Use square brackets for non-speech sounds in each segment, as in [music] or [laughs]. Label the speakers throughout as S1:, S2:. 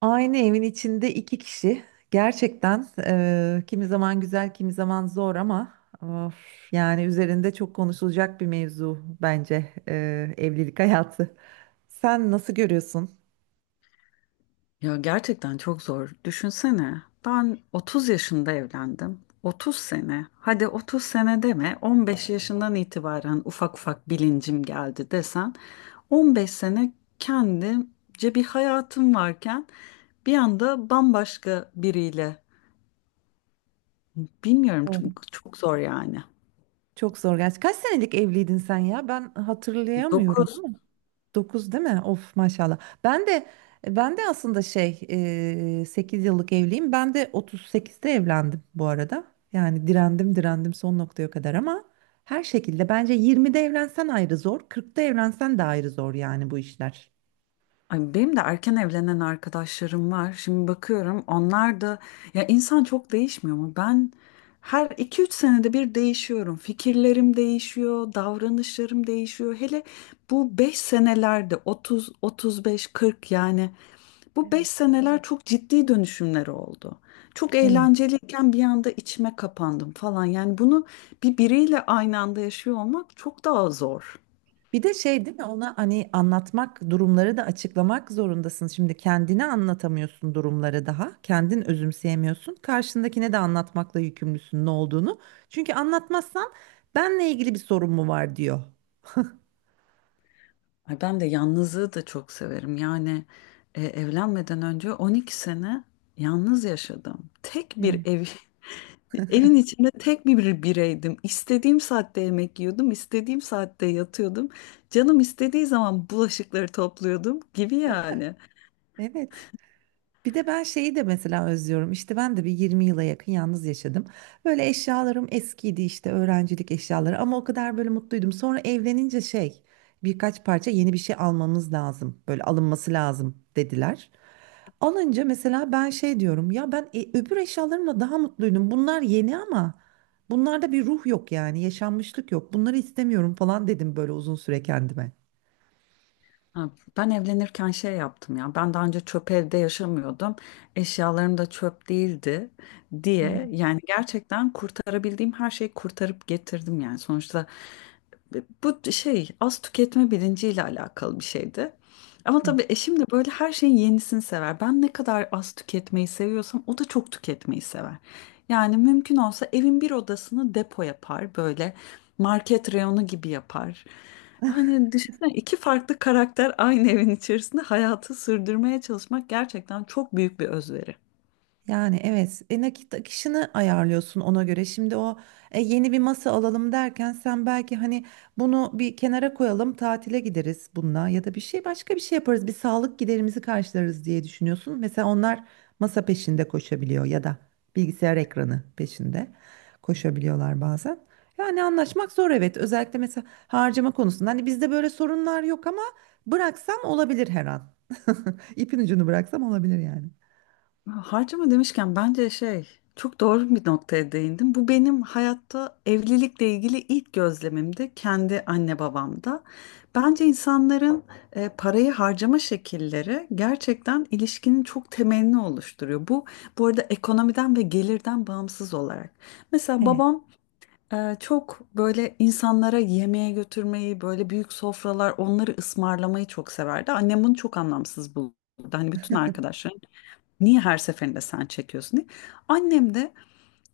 S1: Aynı evin içinde iki kişi gerçekten kimi zaman güzel kimi zaman zor ama of, yani üzerinde çok konuşulacak bir mevzu bence evlilik [laughs] hayatı. Sen nasıl görüyorsun?
S2: Ya gerçekten çok zor. Düşünsene. Ben 30 yaşında evlendim. 30 sene. Hadi 30 sene deme. 15 yaşından itibaren ufak ufak bilincim geldi desen. 15 sene kendimce bir hayatım varken bir anda bambaşka biriyle. Bilmiyorum
S1: Evet.
S2: çok, çok zor yani.
S1: Çok zor gerçi. Kaç senelik evliydin sen ya? Ben hatırlayamıyorum.
S2: Dokuz.
S1: 9 değil mi? Of maşallah. Ben de ben de aslında 8 yıllık evliyim. Ben de otuz sekizde evlendim bu arada. Yani direndim son noktaya kadar ama her şekilde bence 20'de evlensen ayrı zor, 40'ta evlensen de ayrı zor yani bu işler.
S2: Ay benim de erken evlenen arkadaşlarım var. Şimdi bakıyorum onlar da ya insan çok değişmiyor mu? Ben her iki üç senede bir değişiyorum. Fikirlerim değişiyor, davranışlarım değişiyor. Hele bu 5 senelerde 30, 35, 40 yani bu 5
S1: Evet.
S2: seneler çok ciddi dönüşümler oldu. Çok
S1: Evet.
S2: eğlenceliyken bir anda içime kapandım falan. Yani bunu bir biriyle aynı anda yaşıyor olmak çok daha zor.
S1: Bir de şey değil mi, ona hani anlatmak, durumları da açıklamak zorundasın. Şimdi kendine anlatamıyorsun durumları daha. Kendin özümseyemiyorsun. Karşındakine de anlatmakla yükümlüsün ne olduğunu. Çünkü anlatmazsan benle ilgili bir sorun mu var, diyor.
S2: Ay ben de yalnızlığı da çok severim. Yani evlenmeden önce 12 sene yalnız yaşadım. Tek bir
S1: Evet.
S2: ev, [laughs] evin içinde tek bir bireydim. İstediğim saatte yemek yiyordum, istediğim saatte yatıyordum. Canım istediği zaman bulaşıkları topluyordum gibi yani.
S1: Evet. Bir de ben şeyi de mesela özlüyorum. İşte ben de bir 20 yıla yakın yalnız yaşadım. Böyle eşyalarım eskiydi, işte öğrencilik eşyaları, ama o kadar böyle mutluydum. Sonra evlenince birkaç parça yeni bir şey almamız lazım. Böyle alınması lazım, dediler. Alınca mesela ben şey diyorum ya, ben öbür eşyalarımla daha mutluydum. Bunlar yeni ama bunlarda bir ruh yok yani, yaşanmışlık yok. Bunları istemiyorum falan dedim böyle uzun süre kendime.
S2: Ha. Ben evlenirken şey yaptım ya. Ben daha önce çöp evde yaşamıyordum. Eşyalarım da çöp değildi diye yani gerçekten kurtarabildiğim her şeyi kurtarıp getirdim yani. Sonuçta bu şey az tüketme bilinciyle alakalı bir şeydi. Ama tabii eşim de böyle her şeyin yenisini sever. Ben ne kadar az tüketmeyi seviyorsam o da çok tüketmeyi sever. Yani mümkün olsa evin bir odasını depo yapar böyle market reyonu gibi yapar. Hani düşünsene iki farklı karakter aynı evin içerisinde hayatı sürdürmeye çalışmak gerçekten çok büyük bir özveri.
S1: Yani evet nakit akışını ayarlıyorsun ona göre. Şimdi o yeni bir masa alalım derken sen belki hani bunu bir kenara koyalım tatile gideriz bununla, ya da bir şey, başka bir şey yaparız, bir sağlık giderimizi karşılarız diye düşünüyorsun. Mesela onlar masa peşinde koşabiliyor ya da bilgisayar ekranı peşinde koşabiliyorlar bazen. Yani anlaşmak zor, evet, özellikle mesela harcama konusunda. Hani bizde böyle sorunlar yok ama bıraksam olabilir her an. [laughs] İpin ucunu bıraksam olabilir yani.
S2: Harcama demişken bence şey çok doğru bir noktaya değindim. Bu benim hayatta evlilikle ilgili ilk gözlemimdi kendi anne babamda. Bence insanların parayı harcama şekilleri gerçekten ilişkinin çok temelini oluşturuyor. Bu arada ekonomiden ve gelirden bağımsız olarak. Mesela
S1: Evet,
S2: babam çok böyle insanlara yemeğe götürmeyi, böyle büyük sofralar onları ısmarlamayı çok severdi. Annem bunu çok anlamsız buldu. Hani bütün arkadaşlarım niye her seferinde sen çekiyorsun diye. Annem de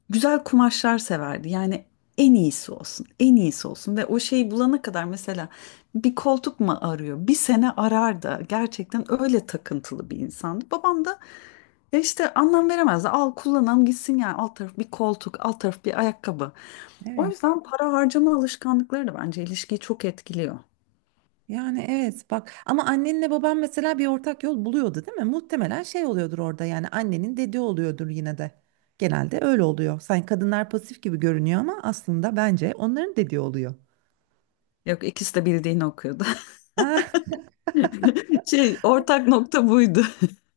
S2: güzel kumaşlar severdi. Yani en iyisi olsun, en iyisi olsun ve o şeyi bulana kadar mesela bir koltuk mu arıyor? Bir sene arar da gerçekten öyle takıntılı bir insandı. Babam da işte anlam veremezdi. Al kullanalım gitsin yani alt taraf bir koltuk, alt taraf bir ayakkabı. O
S1: evet.
S2: yüzden para harcama alışkanlıkları da bence ilişkiyi çok etkiliyor.
S1: Yani evet bak, ama annenle baban mesela bir ortak yol buluyordu değil mi? Muhtemelen şey oluyordur orada, yani annenin dediği oluyordur yine de. Genelde öyle oluyor. Sanki kadınlar pasif gibi görünüyor ama aslında bence onların dediği oluyor.
S2: Yok ikisi de bildiğini okuyordu.
S1: Ha.
S2: [laughs] Şey ortak nokta buydu.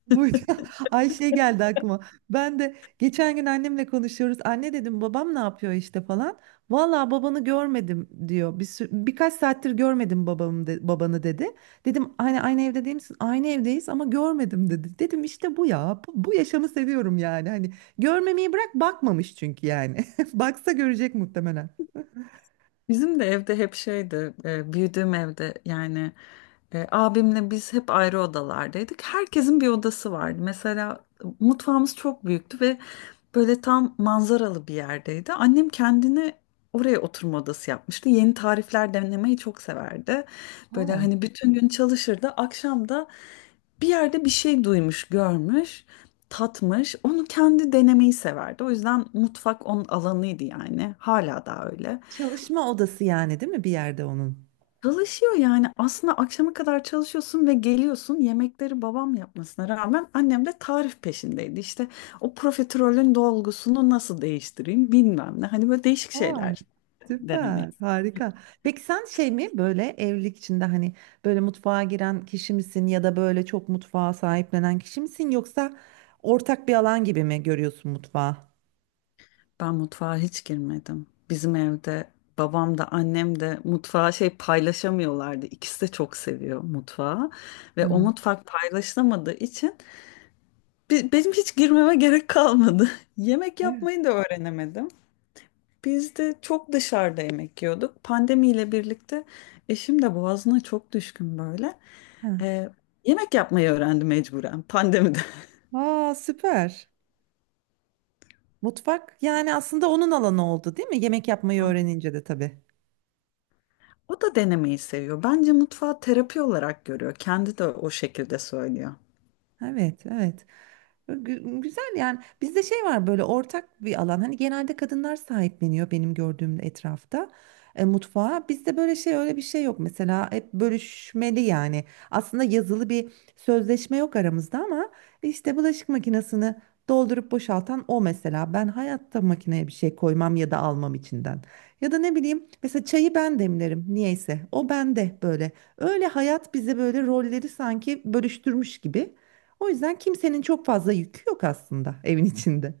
S1: Bu… [laughs] Ay şey geldi aklıma. Ben de geçen gün annemle konuşuyoruz. Anne dedim, babam ne yapıyor işte falan. Valla babanı görmedim, diyor. Birkaç saattir görmedim babamı babanı, dedi. Dedim hani aynı evde değil misin? Aynı evdeyiz ama görmedim, dedi. Dedim işte bu ya. Bu, bu yaşamı seviyorum yani. Hani görmemeyi bırak, bakmamış çünkü yani. [laughs] Baksa görecek muhtemelen.
S2: Bizim de evde hep şeydi, büyüdüğüm evde yani abimle biz hep ayrı odalardaydık. Herkesin bir odası vardı. Mesela mutfağımız çok büyüktü ve böyle tam manzaralı bir yerdeydi. Annem kendine oraya oturma odası yapmıştı. Yeni tarifler denemeyi çok severdi. Böyle
S1: Aa.
S2: hani bütün gün çalışırdı. Akşam da bir yerde bir şey duymuş, görmüş, tatmış. Onu kendi denemeyi severdi. O yüzden mutfak onun alanıydı yani. Hala da öyle.
S1: Çalışma odası yani değil mi, bir yerde onun?
S2: Çalışıyor yani aslında akşama kadar çalışıyorsun ve geliyorsun yemekleri babam yapmasına rağmen annem de tarif peşindeydi. İşte o profiterolün dolgusunu nasıl değiştireyim bilmem ne hani böyle değişik şeyler
S1: Süper,
S2: denemeyiz.
S1: harika. Peki sen şey mi, böyle evlilik içinde hani böyle mutfağa giren kişi misin ya da böyle çok mutfağa sahiplenen kişi misin, yoksa ortak bir alan gibi mi görüyorsun mutfağı?
S2: Ben mutfağa hiç girmedim. Bizim evde babam da annem de mutfağı şey paylaşamıyorlardı. İkisi de çok seviyor mutfağı ve o
S1: Hı.
S2: mutfak paylaşılamadığı için benim hiç girmeme gerek kalmadı. [laughs] Yemek
S1: Evet.
S2: yapmayı da öğrenemedim. Biz de çok dışarıda yemek yiyorduk. Pandemiyle birlikte eşim de boğazına çok düşkün böyle.
S1: Hı.
S2: Ee, yemek yapmayı öğrendi mecburen pandemide. [laughs]
S1: Aa, süper. Mutfak yani aslında onun alanı oldu değil mi? Yemek yapmayı öğrenince de tabii.
S2: O da denemeyi seviyor. Bence mutfağı terapi olarak görüyor. Kendi de o şekilde söylüyor.
S1: Evet, evet. Güzel yani, bizde şey var, böyle ortak bir alan. Hani genelde kadınlar sahipleniyor benim gördüğüm etrafta, mutfağa. Bizde böyle şey, öyle bir şey yok mesela, hep bölüşmeli yani. Aslında yazılı bir sözleşme yok aramızda ama işte bulaşık makinesini doldurup boşaltan o mesela, ben hayatta makineye bir şey koymam ya da almam içinden, ya da ne bileyim, mesela çayı ben demlerim niyeyse, o bende böyle. Öyle hayat bize böyle rolleri sanki bölüştürmüş gibi. O yüzden kimsenin çok fazla yükü yok aslında evin içinde.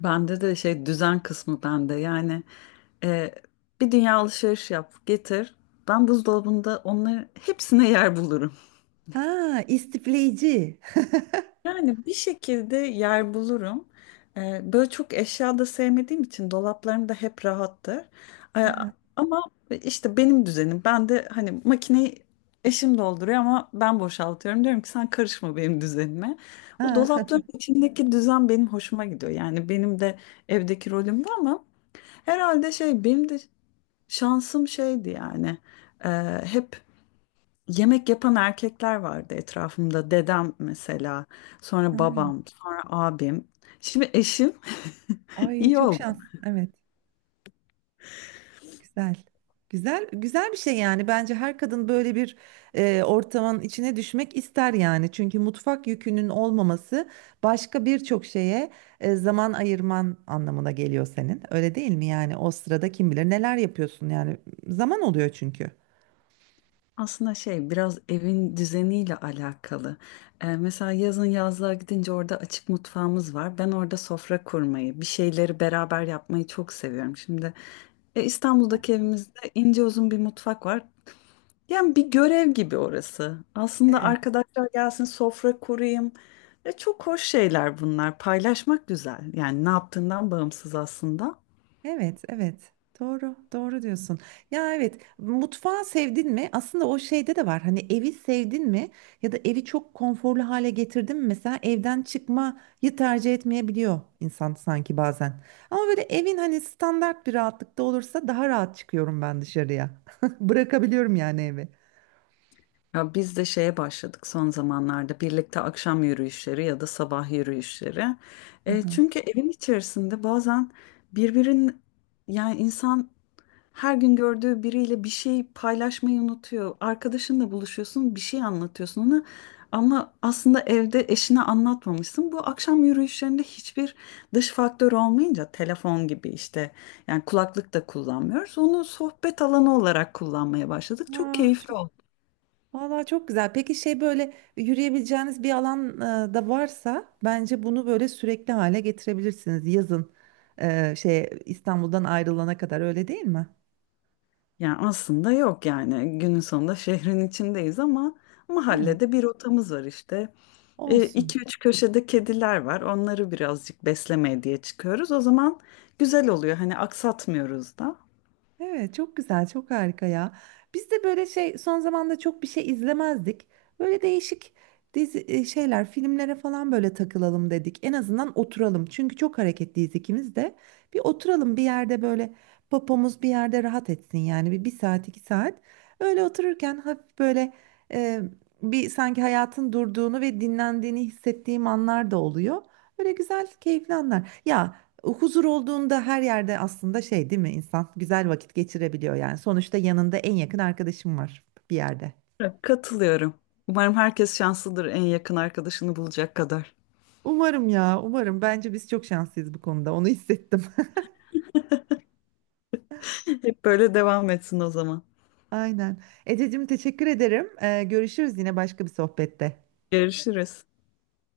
S2: Bende de şey düzen kısmı bende. Yani e, bir dünya alışveriş yap, getir. Ben buzdolabında onları hepsine yer bulurum.
S1: Ha, istifleyici.
S2: Yani bir şekilde yer bulurum. Böyle çok eşya da sevmediğim için dolaplarım da hep rahattır. Ee,
S1: Ha.
S2: ama işte benim düzenim. Ben de hani makineyi eşim dolduruyor ama ben boşaltıyorum. Diyorum ki sen karışma benim düzenime. O
S1: Ha. [laughs]
S2: dolapların içindeki düzen benim hoşuma gidiyor. Yani benim de evdeki rolüm bu ama herhalde şey benim de şansım şeydi yani. Ee, hep yemek yapan erkekler vardı etrafımda. Dedem mesela, sonra
S1: Ha.
S2: babam, sonra abim. Şimdi eşim [laughs]
S1: Ay,
S2: iyi
S1: çok
S2: oldu.
S1: şans. Evet, güzel. Güzel, güzel bir şey yani. Bence her kadın böyle bir ortamın içine düşmek ister yani. Çünkü mutfak yükünün olmaması başka birçok şeye zaman ayırman anlamına geliyor senin. Öyle değil mi yani? O sırada kim bilir neler yapıyorsun yani. Zaman oluyor çünkü.
S2: Aslında şey biraz evin düzeniyle alakalı. Mesela yazın yazlığa gidince orada açık mutfağımız var. Ben orada sofra kurmayı, bir şeyleri beraber yapmayı çok seviyorum. Şimdi İstanbul'daki evimizde ince uzun bir mutfak var. Yani bir görev gibi orası. Aslında
S1: Evet.
S2: arkadaşlar gelsin sofra kurayım. Ve çok hoş şeyler bunlar. Paylaşmak güzel. Yani ne yaptığından bağımsız aslında.
S1: Evet, evet. Doğru, doğru diyorsun. Ya evet, mutfağı sevdin mi? Aslında o şeyde de var. Hani evi sevdin mi? Ya da evi çok konforlu hale getirdin mi? Mesela evden çıkmayı tercih etmeyebiliyor insan sanki bazen. Ama böyle evin hani standart bir rahatlıkta olursa daha rahat çıkıyorum ben dışarıya. [laughs] Bırakabiliyorum yani evi.
S2: Ya biz de şeye başladık son zamanlarda birlikte akşam yürüyüşleri ya da sabah yürüyüşleri. Çünkü evin içerisinde bazen birbirin yani insan her gün gördüğü biriyle bir şey paylaşmayı unutuyor. Arkadaşınla buluşuyorsun, bir şey anlatıyorsun ona ama aslında evde eşine anlatmamışsın. Bu akşam yürüyüşlerinde hiçbir dış faktör olmayınca telefon gibi işte yani kulaklık da kullanmıyoruz. Onu sohbet alanı olarak kullanmaya başladık. Çok
S1: Aa.
S2: keyifli oldu.
S1: Vallahi çok güzel. Peki şey, böyle yürüyebileceğiniz bir alan da varsa, bence bunu böyle sürekli hale getirebilirsiniz yazın, İstanbul'dan ayrılana kadar, öyle değil mi?
S2: Yani aslında yok yani günün sonunda şehrin içindeyiz ama
S1: Evet,
S2: mahallede bir rotamız var işte. E,
S1: olsun.
S2: iki üç köşede kediler var onları birazcık beslemeye diye çıkıyoruz. O zaman güzel oluyor hani aksatmıyoruz da.
S1: Evet, çok güzel, çok harika ya. Biz de böyle şey, son zamanda çok bir şey izlemezdik. Böyle değişik dizi şeyler, filmlere falan böyle takılalım dedik. En azından oturalım. Çünkü çok hareketliyiz ikimiz de. Bir oturalım bir yerde böyle, popomuz bir yerde rahat etsin yani, bir, bir saat iki saat. Öyle otururken hafif böyle, e, bir sanki hayatın durduğunu ve dinlendiğini hissettiğim anlar da oluyor. Böyle güzel, keyifli anlar. Ya, huzur olduğunda her yerde aslında şey değil mi, insan güzel vakit geçirebiliyor yani. Sonuçta yanında en yakın arkadaşım var bir yerde.
S2: Evet. Katılıyorum. Umarım herkes şanslıdır en yakın arkadaşını bulacak kadar.
S1: Umarım ya, umarım. Bence biz çok şanslıyız bu konuda. Onu hissettim.
S2: [laughs] Hep böyle devam etsin o zaman.
S1: [laughs] Aynen. Ececiğim, teşekkür ederim. Görüşürüz yine başka bir sohbette.
S2: Görüşürüz.